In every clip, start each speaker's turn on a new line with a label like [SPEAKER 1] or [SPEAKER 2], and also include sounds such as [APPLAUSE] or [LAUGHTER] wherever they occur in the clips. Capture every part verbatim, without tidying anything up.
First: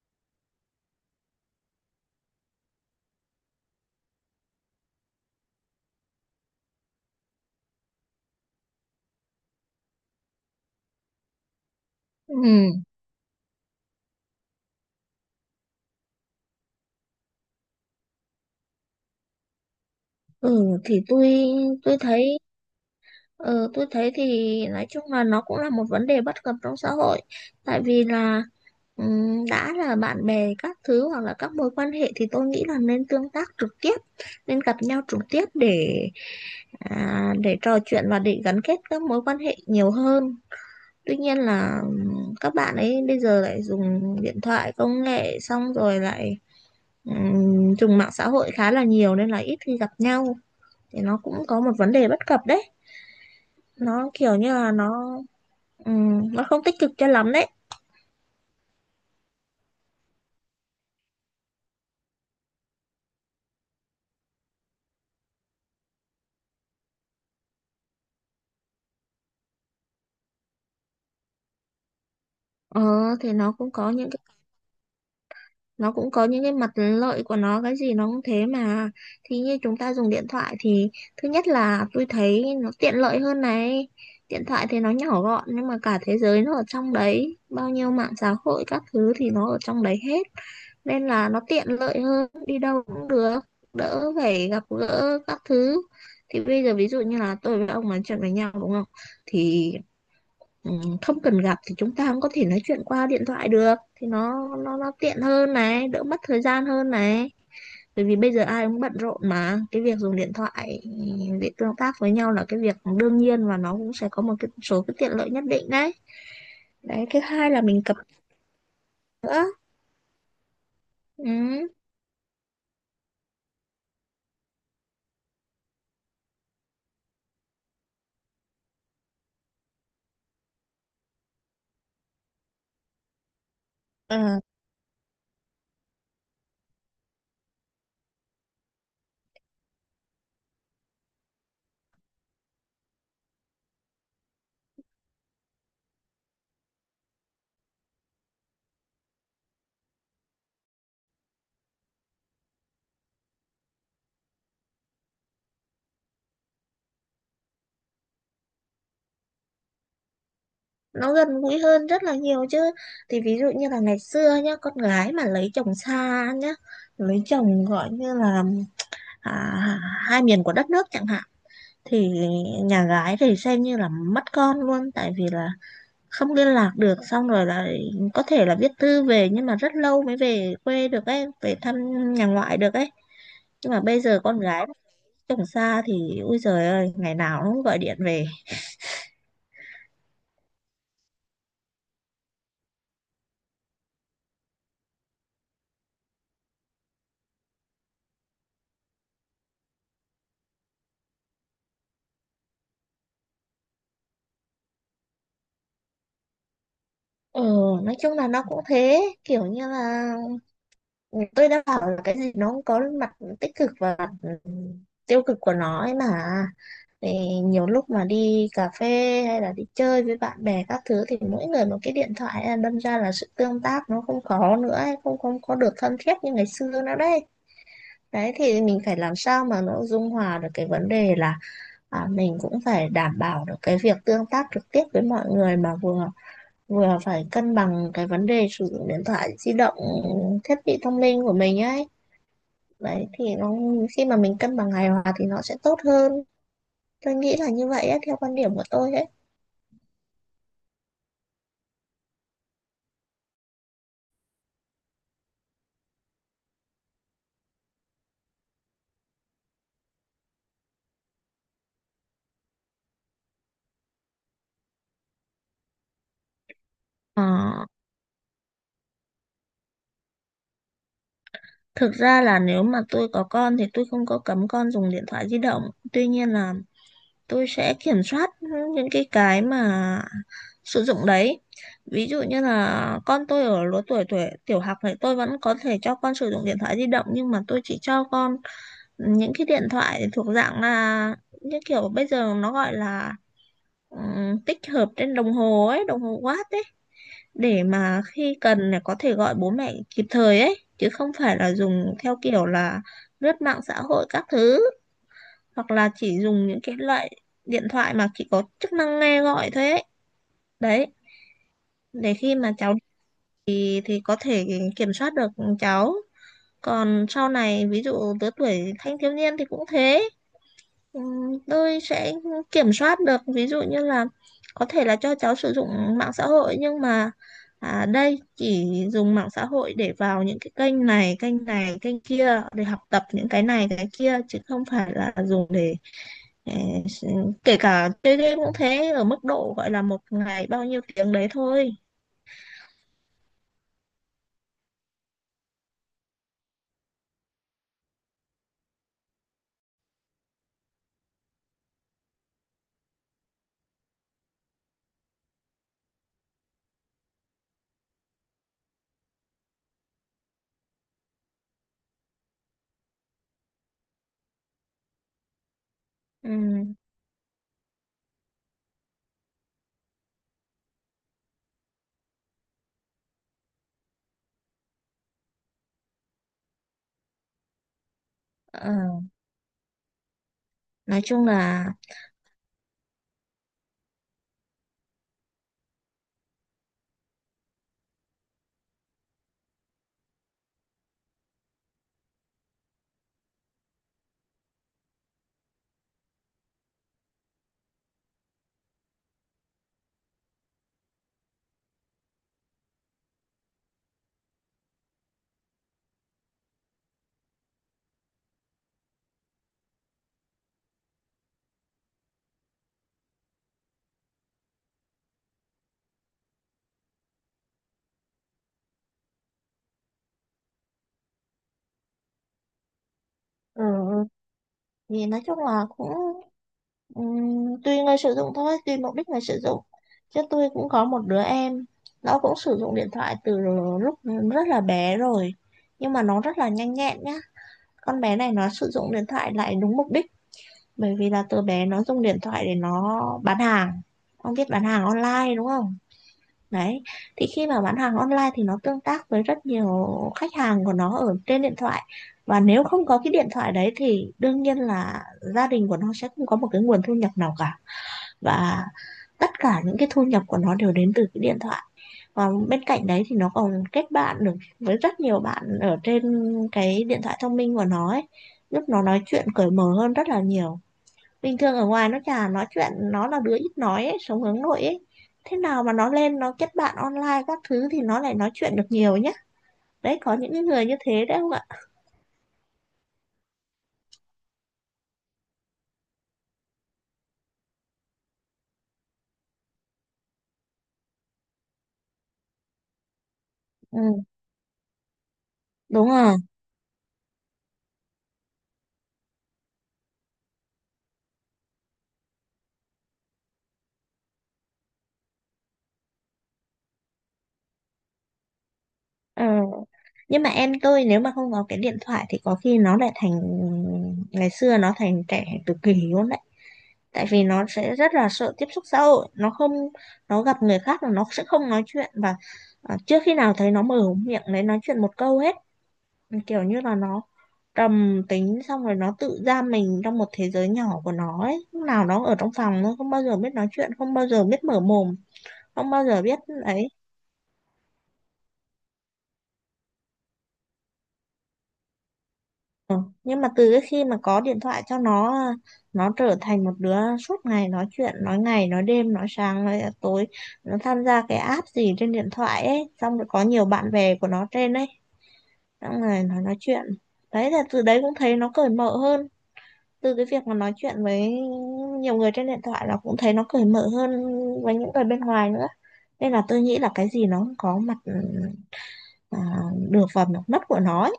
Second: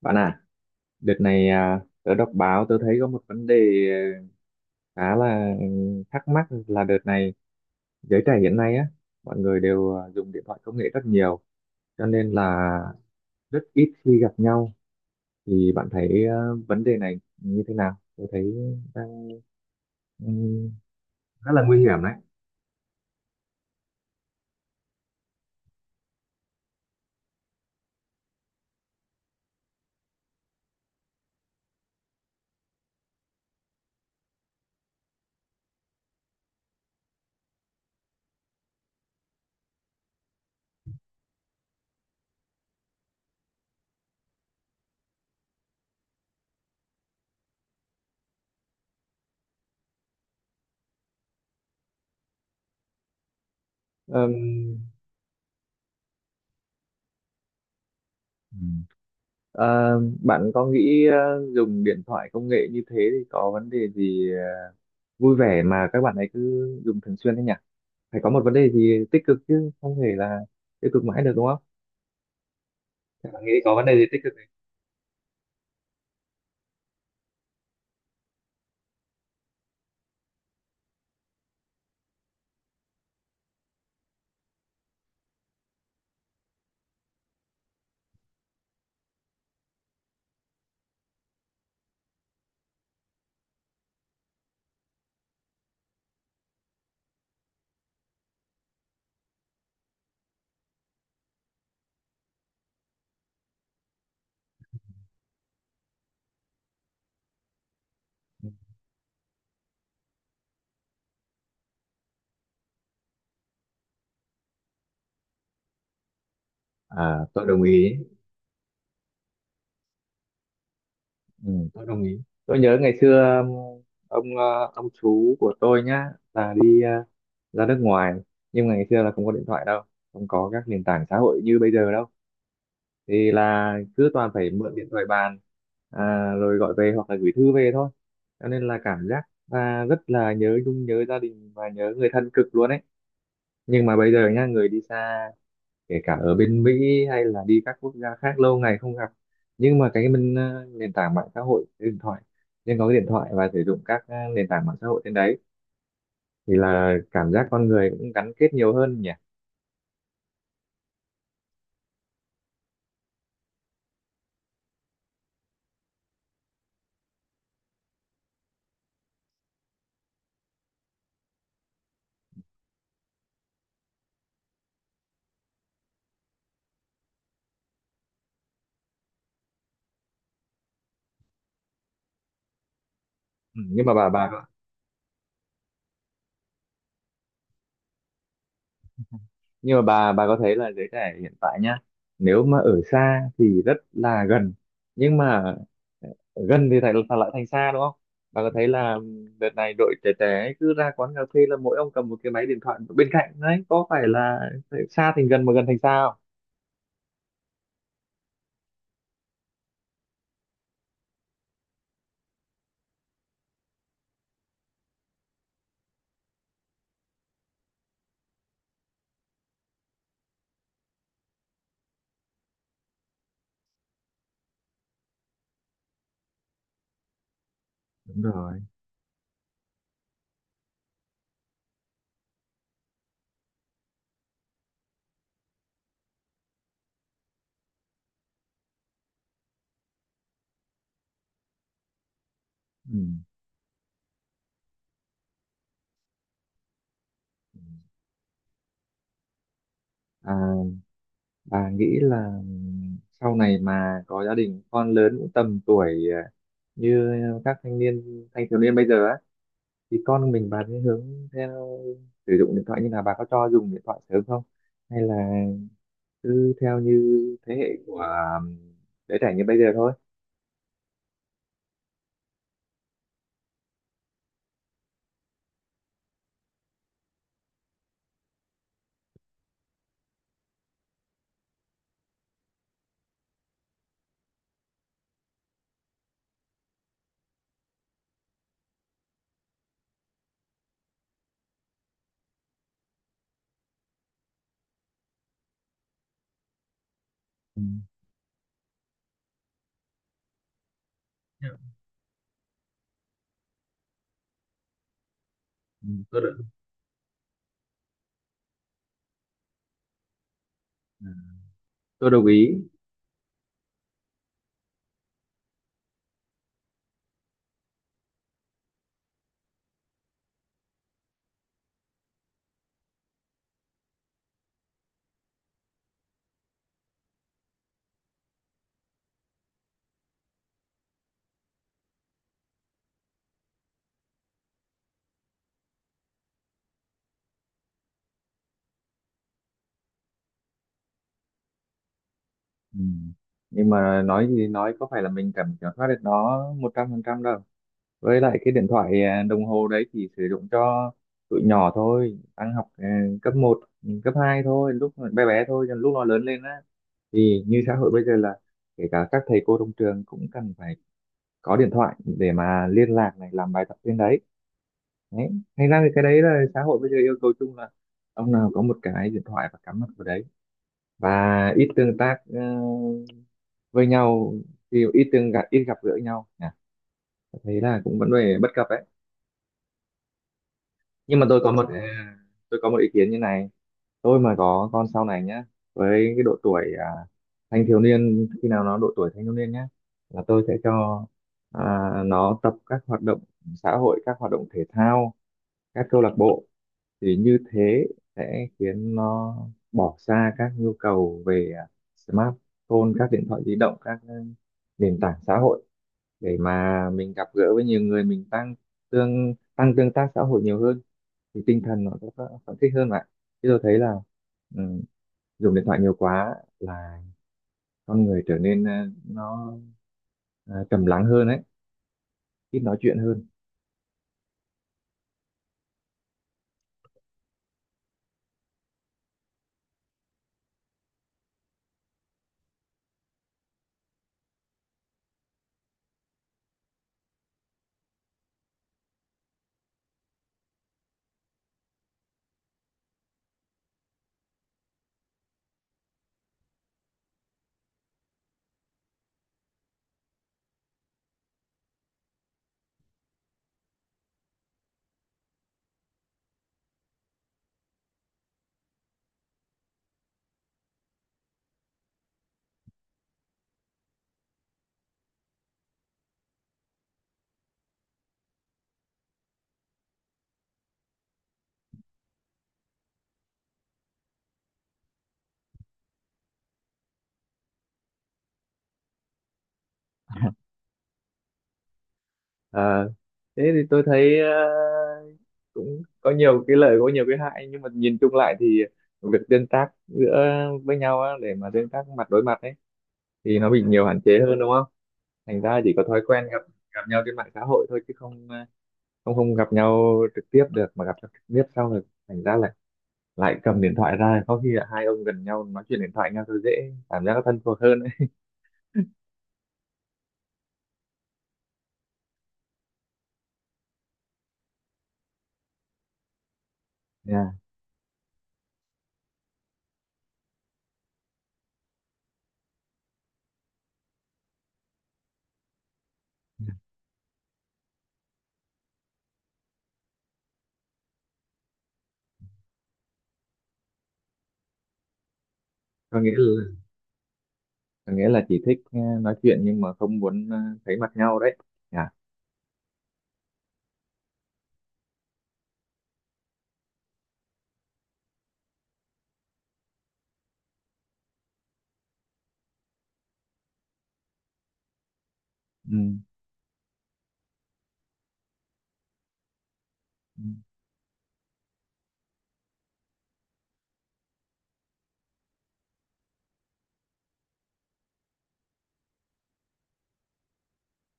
[SPEAKER 1] Bạn à, đợt này à, tớ đọc báo tớ thấy có một vấn đề à, khá là ừ, thắc mắc là đợt này giới trẻ hiện nay á, mọi người đều à, dùng điện thoại công nghệ rất nhiều, cho nên
[SPEAKER 2] Ừ,
[SPEAKER 1] là rất ít khi gặp nhau. Thì bạn thấy à, vấn đề này như thế nào? Tôi thấy đang ừ,
[SPEAKER 2] Ừ thì tôi
[SPEAKER 1] rất là nguy
[SPEAKER 2] tôi
[SPEAKER 1] hiểm đấy.
[SPEAKER 2] thấy ờ, tôi thấy thì nói chung là nó cũng là một vấn đề bất cập trong xã hội, tại vì là ừm, đã là bạn bè các thứ hoặc là các mối quan hệ thì tôi nghĩ là nên tương tác trực tiếp, nên gặp nhau trực tiếp để à, để trò chuyện và để gắn kết các mối quan hệ nhiều hơn. Tuy nhiên là ừm, các bạn ấy bây giờ lại dùng điện thoại công nghệ xong rồi lại ừm, dùng mạng xã hội khá là nhiều nên là ít khi gặp nhau, thì nó cũng có một vấn đề bất cập đấy. Nó
[SPEAKER 1] Ờm,
[SPEAKER 2] kiểu như là nó ừm, nó không tích cực cho lắm đấy.
[SPEAKER 1] ừ. Ờ, bạn có nghĩ ờ, dùng điện thoại công nghệ như thế thì có vấn đề gì ờ, vui vẻ mà các bạn ấy cứ dùng thường xuyên thế nhỉ? Phải có một vấn đề gì tích cực chứ không thể là tiêu cực mãi được đúng không?
[SPEAKER 2] Ờ
[SPEAKER 1] Thế
[SPEAKER 2] thì
[SPEAKER 1] bạn nghĩ
[SPEAKER 2] nó cũng
[SPEAKER 1] có vấn
[SPEAKER 2] có
[SPEAKER 1] đề gì
[SPEAKER 2] những
[SPEAKER 1] tích cực
[SPEAKER 2] cái,
[SPEAKER 1] này?
[SPEAKER 2] nó cũng có những cái mặt lợi của nó, cái gì nó cũng thế mà. Thì như chúng ta dùng điện thoại thì thứ nhất là tôi thấy nó tiện lợi hơn này. Điện thoại thì nó nhỏ gọn nhưng mà cả thế giới nó ở trong đấy, bao nhiêu mạng xã hội các thứ thì nó ở trong đấy hết, nên là nó tiện lợi hơn, đi đâu cũng được, đỡ phải gặp gỡ các thứ. Thì bây giờ ví dụ như là tôi với ông nói chuyện với nhau đúng không, thì ừm, không cần gặp thì chúng ta cũng có thể nói chuyện qua điện thoại được, thì nó nó nó tiện hơn này, đỡ mất thời gian hơn này. Bởi vì bây giờ ai cũng bận rộn mà cái việc dùng điện thoại để tương tác với nhau là cái việc đương nhiên, và nó cũng sẽ có một cái số cái tiện lợi nhất định đấy. Đấy, thứ
[SPEAKER 1] À, tôi
[SPEAKER 2] hai là
[SPEAKER 1] đồng
[SPEAKER 2] mình cập
[SPEAKER 1] ý.
[SPEAKER 2] nữa. Ừ.
[SPEAKER 1] Ừ, tôi đồng ý. Tôi nhớ ngày xưa um, ông ờ, ông chú của tôi nhá là đi ờ, ra nước ngoài, nhưng mà ngày xưa là không có điện thoại đâu, không có các nền tảng xã hội như bây giờ đâu, thì là cứ toàn
[SPEAKER 2] Ờ,
[SPEAKER 1] phải mượn điện thoại bàn, à, rồi gọi về hoặc là gửi thư về thôi. Cho nên là cảm giác là rất là nhớ nhung, nhớ gia đình và nhớ người thân cực luôn ấy. Nhưng mà bây giờ nhá, người đi xa, kể cả ở bên Mỹ hay là đi các quốc gia khác lâu ngày không gặp, nhưng mà cái mình ờ, nền tảng mạng xã hội cái điện thoại, nhưng có cái điện thoại và sử dụng các ờ, nền tảng mạng xã hội trên đấy, thì là cảm giác con người cũng gắn kết nhiều hơn nhỉ.
[SPEAKER 2] nó gần gũi hơn rất là nhiều chứ. Thì ví dụ như là ngày xưa nhá, con gái mà lấy chồng xa nhá, lấy chồng gọi như là à, hai miền của đất nước chẳng hạn, thì nhà gái thì xem như là mất con luôn, tại vì là không liên lạc được, xong rồi là có thể là viết thư về nhưng mà rất lâu mới về quê được ấy, về thăm nhà ngoại được ấy.
[SPEAKER 1] Ừ,
[SPEAKER 2] Nhưng mà
[SPEAKER 1] nhưng mà
[SPEAKER 2] bây
[SPEAKER 1] bà
[SPEAKER 2] giờ
[SPEAKER 1] bà
[SPEAKER 2] con gái chồng xa thì ui trời ơi, ngày nào nó cũng gọi điện về.
[SPEAKER 1] nhưng mà bà bà có thấy là giới trẻ hiện tại nhá, nếu mà ở xa thì rất là gần, nhưng mà ờ, gần thì lại lại thành xa đúng không? Bà có thấy là đợt này đội trẻ trẻ ấy cứ ra quán cà phê là mỗi ông cầm một cái máy điện thoại bên cạnh đấy, có phải là xa thành gần mà gần thành xa không?
[SPEAKER 2] Ừ, nói chung là nó cũng thế, kiểu như là tôi đã bảo là cái gì nó cũng có mặt tích cực và mặt ừ, tiêu cực của nó ấy mà. Thì nhiều lúc mà đi cà phê hay là đi chơi với bạn bè các thứ thì mỗi người một cái điện thoại ấy, đâm ra là sự tương tác nó không có nữa ấy, không không có được thân thiết như ngày xưa nữa đấy.
[SPEAKER 1] Đúng
[SPEAKER 2] Đấy
[SPEAKER 1] rồi.
[SPEAKER 2] thì mình phải làm sao mà nó dung hòa được cái vấn đề là à, mình cũng phải đảm bảo được cái việc tương tác trực tiếp với mọi người, mà vừa vừa phải cân bằng cái vấn đề sử dụng điện thoại di động, thiết bị thông minh của mình ấy.
[SPEAKER 1] Ừ.
[SPEAKER 2] Đấy thì nó, khi mà mình cân bằng hài hòa thì nó sẽ tốt hơn, tôi nghĩ là như vậy á, theo quan điểm của tôi ấy.
[SPEAKER 1] à, bà nghĩ là sau này mà có gia đình con lớn cũng tầm tuổi à, như các thanh niên, thanh thiếu niên bây giờ á, thì con mình bà sẽ hướng theo sử dụng điện thoại như là bà có cho dùng điện thoại sớm không, hay là cứ theo như
[SPEAKER 2] Ờ,
[SPEAKER 1] thế hệ của um, đứa trẻ như bây giờ thôi?
[SPEAKER 2] thực ra là nếu mà tôi có con thì tôi không có cấm con dùng điện thoại di động, tuy nhiên là tôi sẽ kiểm soát những cái cái mà sử dụng đấy. Ví dụ như là con tôi ở lứa tuổi tuổi tiểu học thì tôi vẫn có thể cho con sử dụng điện thoại di động, nhưng mà tôi chỉ cho con những cái điện thoại thuộc dạng là những kiểu bây giờ nó gọi là ừ, tích hợp trên đồng hồ ấy, đồng hồ Watt ấy,
[SPEAKER 1] Ừ.
[SPEAKER 2] để mà khi cần là có thể gọi bố mẹ kịp thời ấy, chứ không phải
[SPEAKER 1] Dạ.
[SPEAKER 2] là dùng theo kiểu là lướt mạng xã hội các thứ. Hoặc
[SPEAKER 1] Ừ,
[SPEAKER 2] là chỉ
[SPEAKER 1] tôi được.
[SPEAKER 2] dùng những cái loại điện thoại mà chỉ có chức năng nghe gọi thôi ấy. Đấy,
[SPEAKER 1] À, tôi
[SPEAKER 2] để
[SPEAKER 1] đồng
[SPEAKER 2] khi
[SPEAKER 1] ý.
[SPEAKER 2] mà cháu thì thì có thể kiểm soát được cháu. Còn sau này ví dụ lứa tuổi thanh thiếu niên thì cũng thế. Ừ, tôi sẽ kiểm soát được, ví dụ như là có thể là cho cháu sử dụng mạng xã hội nhưng mà à, đây chỉ dùng mạng xã hội để vào những cái kênh này kênh này kênh kia để học tập những cái này cái kia, chứ không phải là dùng để ờ, s- kể cả chơi game cũng thế, ở mức độ gọi là một ngày bao nhiêu tiếng đấy thôi.
[SPEAKER 1] Ừ. Nhưng mà nói gì nói, có phải là mình cảm kiểm soát được nó một trăm phần trăm đâu, với lại cái điện thoại à, đồng hồ đấy chỉ sử dụng cho tụi nhỏ thôi, đang học à, cấp một, cấp hai thôi, lúc bé bé thôi. Còn lúc nó lớn lên á, thì như xã hội bây giờ là kể cả các thầy cô trong trường cũng cần phải có điện thoại để mà liên lạc này, làm bài tập trên đấy. Đấy, thành ra thì cái đấy
[SPEAKER 2] Ừ.
[SPEAKER 1] là xã hội bây giờ yêu cầu chung là ông nào có một cái điện thoại và cắm mặt vào đấy, và ít tương tác ờ, với nhau thì ít tương gặp, ít gặp gỡ nhau nhỉ. Tôi thấy là cũng vẫn về bất cập đấy.
[SPEAKER 2] ờ, nói
[SPEAKER 1] Nhưng
[SPEAKER 2] chung
[SPEAKER 1] mà tôi có
[SPEAKER 2] là
[SPEAKER 1] một ờ, tôi có một ý kiến như này. Tôi mà có con sau này nhá, với cái độ tuổi à, thanh thiếu niên, khi nào nó độ tuổi thanh thiếu niên nhá, là tôi sẽ cho à, nó tập các hoạt động xã hội, các hoạt động thể thao, các câu lạc bộ. Thì như thế sẽ khiến nó bỏ xa các nhu cầu về à, smartphone, các điện thoại di động, các ừ, nền tảng xã hội, để mà mình gặp gỡ với nhiều người, mình tăng tương tăng tương tác xã hội nhiều hơn, thì tinh thần nó sẽ phấn khích hơn mà. Chứ tôi thấy là ừ, dùng điện thoại nhiều quá là con người trở nên ờ, nó ờ, trầm lắng hơn ấy, ít nói chuyện hơn.
[SPEAKER 2] ừ, Thì nói chung là cũng Ừm, tùy người sử dụng thôi, tùy mục đích người sử dụng. Chứ tôi cũng có một đứa em, nó cũng sử dụng điện thoại từ lúc rất là bé rồi, nhưng mà nó rất là nhanh nhẹn nhá. Con bé này nó sử dụng điện thoại lại đúng mục đích, bởi vì là từ bé nó dùng điện thoại để nó bán hàng. Ông biết bán hàng online đúng không. Đấy, thì khi mà bán hàng online thì nó tương tác với rất nhiều khách hàng của nó ở trên điện thoại, và nếu không có cái điện thoại đấy thì đương nhiên là gia đình của nó sẽ không có một cái nguồn thu nhập nào cả, và tất cả những cái thu nhập của nó đều đến từ cái điện thoại. Và bên cạnh đấy thì nó còn kết bạn được với rất nhiều bạn ở trên cái điện thoại thông minh của nó ấy, giúp nó nói chuyện cởi mở hơn rất là nhiều. Bình thường ở ngoài nó chả nói chuyện, nó là đứa ít nói ấy, sống hướng nội ấy. Thế nào mà nó lên nó kết bạn online các thứ thì nó lại nói chuyện được nhiều nhá. Đấy, có những người như thế đấy không ạ.
[SPEAKER 1] Ờ, thế thì tôi thấy ờ, cũng có nhiều cái lợi, có nhiều cái hại, nhưng mà nhìn chung lại thì việc tương tác giữa với nhau á, để mà tương tác mặt đối mặt ấy, thì nó bị nhiều hạn
[SPEAKER 2] Ừ,
[SPEAKER 1] chế hơn đúng không? Thành ra chỉ có
[SPEAKER 2] đúng
[SPEAKER 1] thói
[SPEAKER 2] rồi.
[SPEAKER 1] quen gặp gặp nhau trên mạng xã hội thôi chứ không ờ, không không gặp nhau trực tiếp được, mà gặp nhau trực tiếp sau rồi, thành ra là lại cầm điện thoại ra, có khi là hai ông gần nhau nói chuyện điện thoại nhau thôi, dễ cảm giác nó thân thuộc hơn.
[SPEAKER 2] Ờ, nhưng mà em tôi nếu mà không có cái điện thoại thì có khi nó lại thành, ngày xưa nó thành trẻ tự kỷ luôn đấy, tại vì
[SPEAKER 1] Yeah.
[SPEAKER 2] nó sẽ rất là sợ tiếp xúc xã hội, nó không, nó gặp người khác là nó sẽ không nói chuyện. Và à, trước khi nào thấy nó mở miệng đấy nói chuyện một câu hết, kiểu như là nó trầm tính, xong rồi nó tự giam mình trong một thế giới nhỏ của nó ấy, lúc nào nó ở trong phòng nó không bao giờ biết nói chuyện, không bao giờ biết mở mồm, không bao
[SPEAKER 1] Có
[SPEAKER 2] giờ
[SPEAKER 1] nghĩa
[SPEAKER 2] biết
[SPEAKER 1] là
[SPEAKER 2] ấy.
[SPEAKER 1] có nghĩa là chỉ thích ờ, nói chuyện nhưng mà không muốn ờ, thấy mặt nhau đấy. Yeah.
[SPEAKER 2] Ừ, nhưng mà từ cái khi mà có điện thoại cho nó nó trở thành một đứa suốt ngày nói chuyện, nói ngày nói đêm nói sáng nói tối. Nó tham gia cái app gì trên điện thoại ấy, xong rồi có nhiều bạn bè của nó trên ấy,
[SPEAKER 1] Ừ.
[SPEAKER 2] xong rồi nó nói chuyện. Đấy là từ đấy cũng thấy nó cởi mở hơn, từ cái
[SPEAKER 1] Ừ.
[SPEAKER 2] việc mà nói chuyện với nhiều người trên điện thoại là cũng thấy nó cởi mở hơn với những người bên ngoài nữa. Nên là tôi nghĩ là cái gì nó cũng có mặt à, được và mặt mất của nó ấy.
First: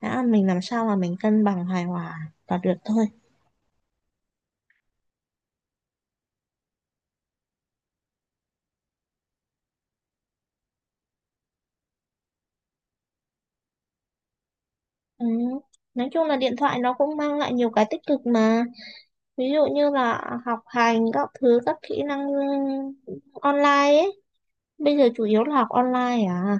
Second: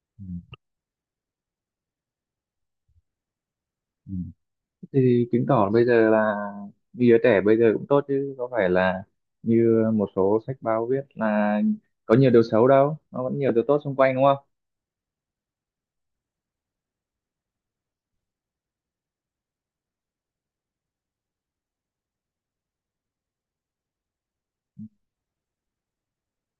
[SPEAKER 2] Đã,
[SPEAKER 1] Ừ.
[SPEAKER 2] mình làm sao mà mình cân bằng hài hòa là được thôi.
[SPEAKER 1] Ừ. Thì chứng tỏ bây giờ là như đứa trẻ bây giờ cũng tốt, chứ có phải là như một số sách báo viết là có nhiều điều xấu đâu, nó vẫn nhiều điều tốt xung quanh đúng không?
[SPEAKER 2] Ừ. Nói chung là điện thoại nó cũng mang lại nhiều cái tích cực mà, ví dụ như là học hành các thứ, các kỹ năng online ấy, bây giờ chủ yếu là học online à,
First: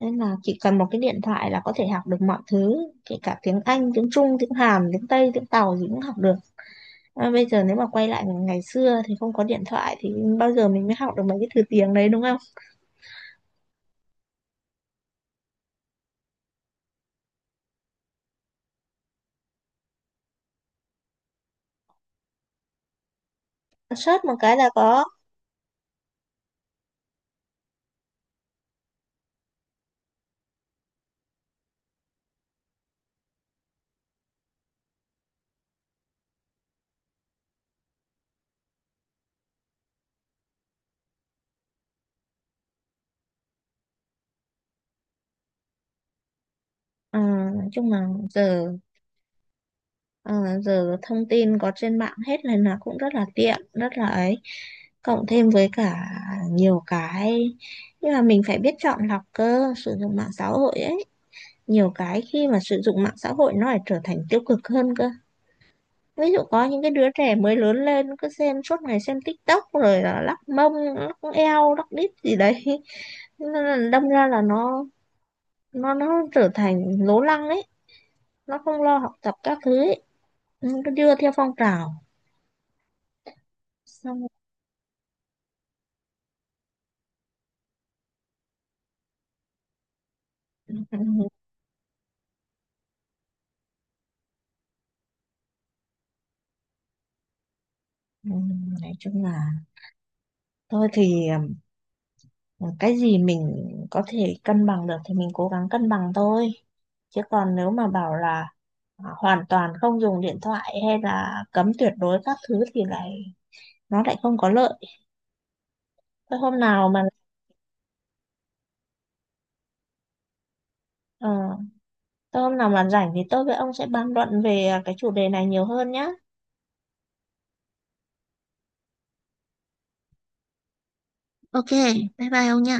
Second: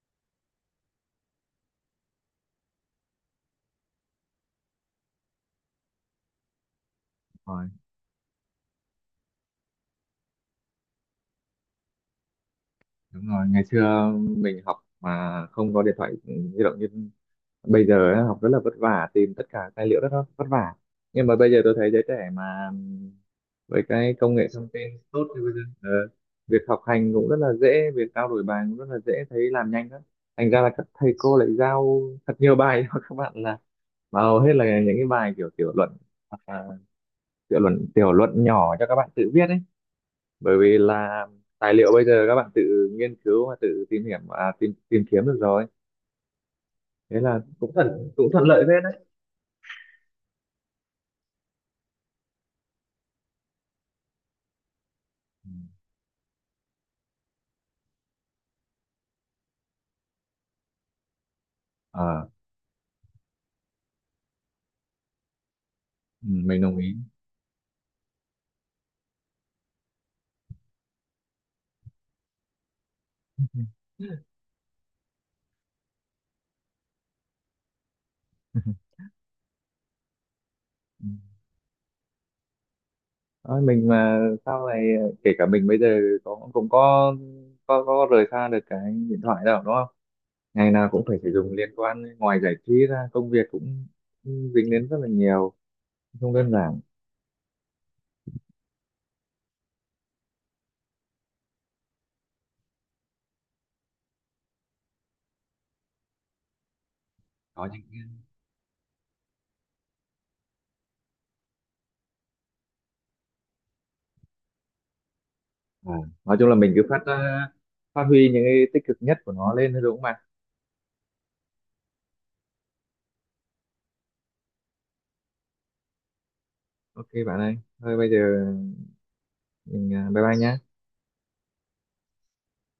[SPEAKER 2] nên là chỉ cần một cái điện thoại là có thể học được mọi thứ, kể cả tiếng Anh, tiếng Trung, tiếng Hàn, tiếng Tây, tiếng Tàu gì cũng học được. À, bây giờ
[SPEAKER 1] Rồi,
[SPEAKER 2] nếu mà quay lại ngày xưa thì không có điện thoại thì bao giờ mình mới học được mấy cái thứ tiếng đấy, đúng không.
[SPEAKER 1] đúng rồi, ngày xưa mình học mà không có điện thoại ừ, di động như bây giờ á, học rất là vất vả, tìm tất cả tài liệu rất là vất vả. Nhưng mà bây giờ tôi thấy giới trẻ mà ừm, với cái
[SPEAKER 2] Search
[SPEAKER 1] công
[SPEAKER 2] một
[SPEAKER 1] nghệ
[SPEAKER 2] cái
[SPEAKER 1] thông
[SPEAKER 2] là
[SPEAKER 1] tin
[SPEAKER 2] có.
[SPEAKER 1] tốt thì bây giờ ờ, việc học hành cũng rất là dễ, việc trao đổi bài cũng rất là dễ, thấy làm nhanh lắm. Thành ra là các thầy cô lại giao thật nhiều bài cho các bạn là, mà hầu hết là những cái bài kiểu tiểu luận, hoặc là tiểu luận tiểu luận nhỏ cho các bạn tự viết ấy, bởi vì là tài liệu bây giờ các bạn tự nghiên cứu và tự tìm hiểu à, tìm tìm kiếm được rồi, thế
[SPEAKER 2] À,
[SPEAKER 1] là
[SPEAKER 2] nói
[SPEAKER 1] cũng
[SPEAKER 2] chung là
[SPEAKER 1] thuận cũng thuận lợi
[SPEAKER 2] giờ,
[SPEAKER 1] phết đấy.
[SPEAKER 2] ờ, giờ thông tin có trên mạng hết này, là cũng rất là tiện, rất là ấy. Cộng
[SPEAKER 1] Ừ.
[SPEAKER 2] thêm với cả nhiều cái, nhưng mà mình phải biết chọn lọc cơ, sử dụng mạng xã hội ấy, nhiều cái
[SPEAKER 1] Ờ.
[SPEAKER 2] khi mà sử dụng mạng xã hội nó lại trở thành tiêu cực hơn cơ.
[SPEAKER 1] Ừ,
[SPEAKER 2] Ví dụ
[SPEAKER 1] mình
[SPEAKER 2] có
[SPEAKER 1] đồng
[SPEAKER 2] những cái
[SPEAKER 1] ý.
[SPEAKER 2] đứa trẻ mới lớn lên cứ xem suốt ngày, xem TikTok rồi là lắc mông lắc eo lắc đít gì đấy. [LAUGHS] Nên là đâm ra là nó nó nó trở thành lố lăng ấy, nó không
[SPEAKER 1] [LAUGHS]
[SPEAKER 2] lo học tập các thứ ấy, nó cứ đưa theo phong trào
[SPEAKER 1] Thôi mình mà
[SPEAKER 2] xong.
[SPEAKER 1] sau này ờ, kể cả mình bây giờ có cũng có có có rời xa được cái điện thoại đâu đúng không, ngày nào cũng phải sử
[SPEAKER 2] [LAUGHS]
[SPEAKER 1] dụng, liên quan ngoài giải trí ra, công việc cũng dính đến rất là nhiều, không đơn giản.
[SPEAKER 2] Ừ, ừ, ừ. Nói chung là thôi thì, ừ, cái gì mình có thể cân bằng được thì mình cố gắng cân bằng thôi, chứ còn
[SPEAKER 1] Có
[SPEAKER 2] nếu
[SPEAKER 1] những
[SPEAKER 2] mà bảo
[SPEAKER 1] cái-
[SPEAKER 2] là à, hoàn toàn không dùng điện thoại hay là cấm tuyệt đối các thứ thì lại, nó lại không có lợi.
[SPEAKER 1] à, nói
[SPEAKER 2] thôi
[SPEAKER 1] chung là
[SPEAKER 2] hôm
[SPEAKER 1] mình cứ
[SPEAKER 2] nào
[SPEAKER 1] phát
[SPEAKER 2] mà
[SPEAKER 1] ờ, phát huy những cái tích cực nhất của nó lên thôi đúng không bạn?
[SPEAKER 2] ờ, Thôi hôm nào mà rảnh thì tôi với ông sẽ bàn luận về cái chủ đề này nhiều hơn nhá.
[SPEAKER 1] Ok bạn ơi, thôi bây giờ mình ờ, bye bye nhá.
[SPEAKER 2] Ok, bye bye ông nha.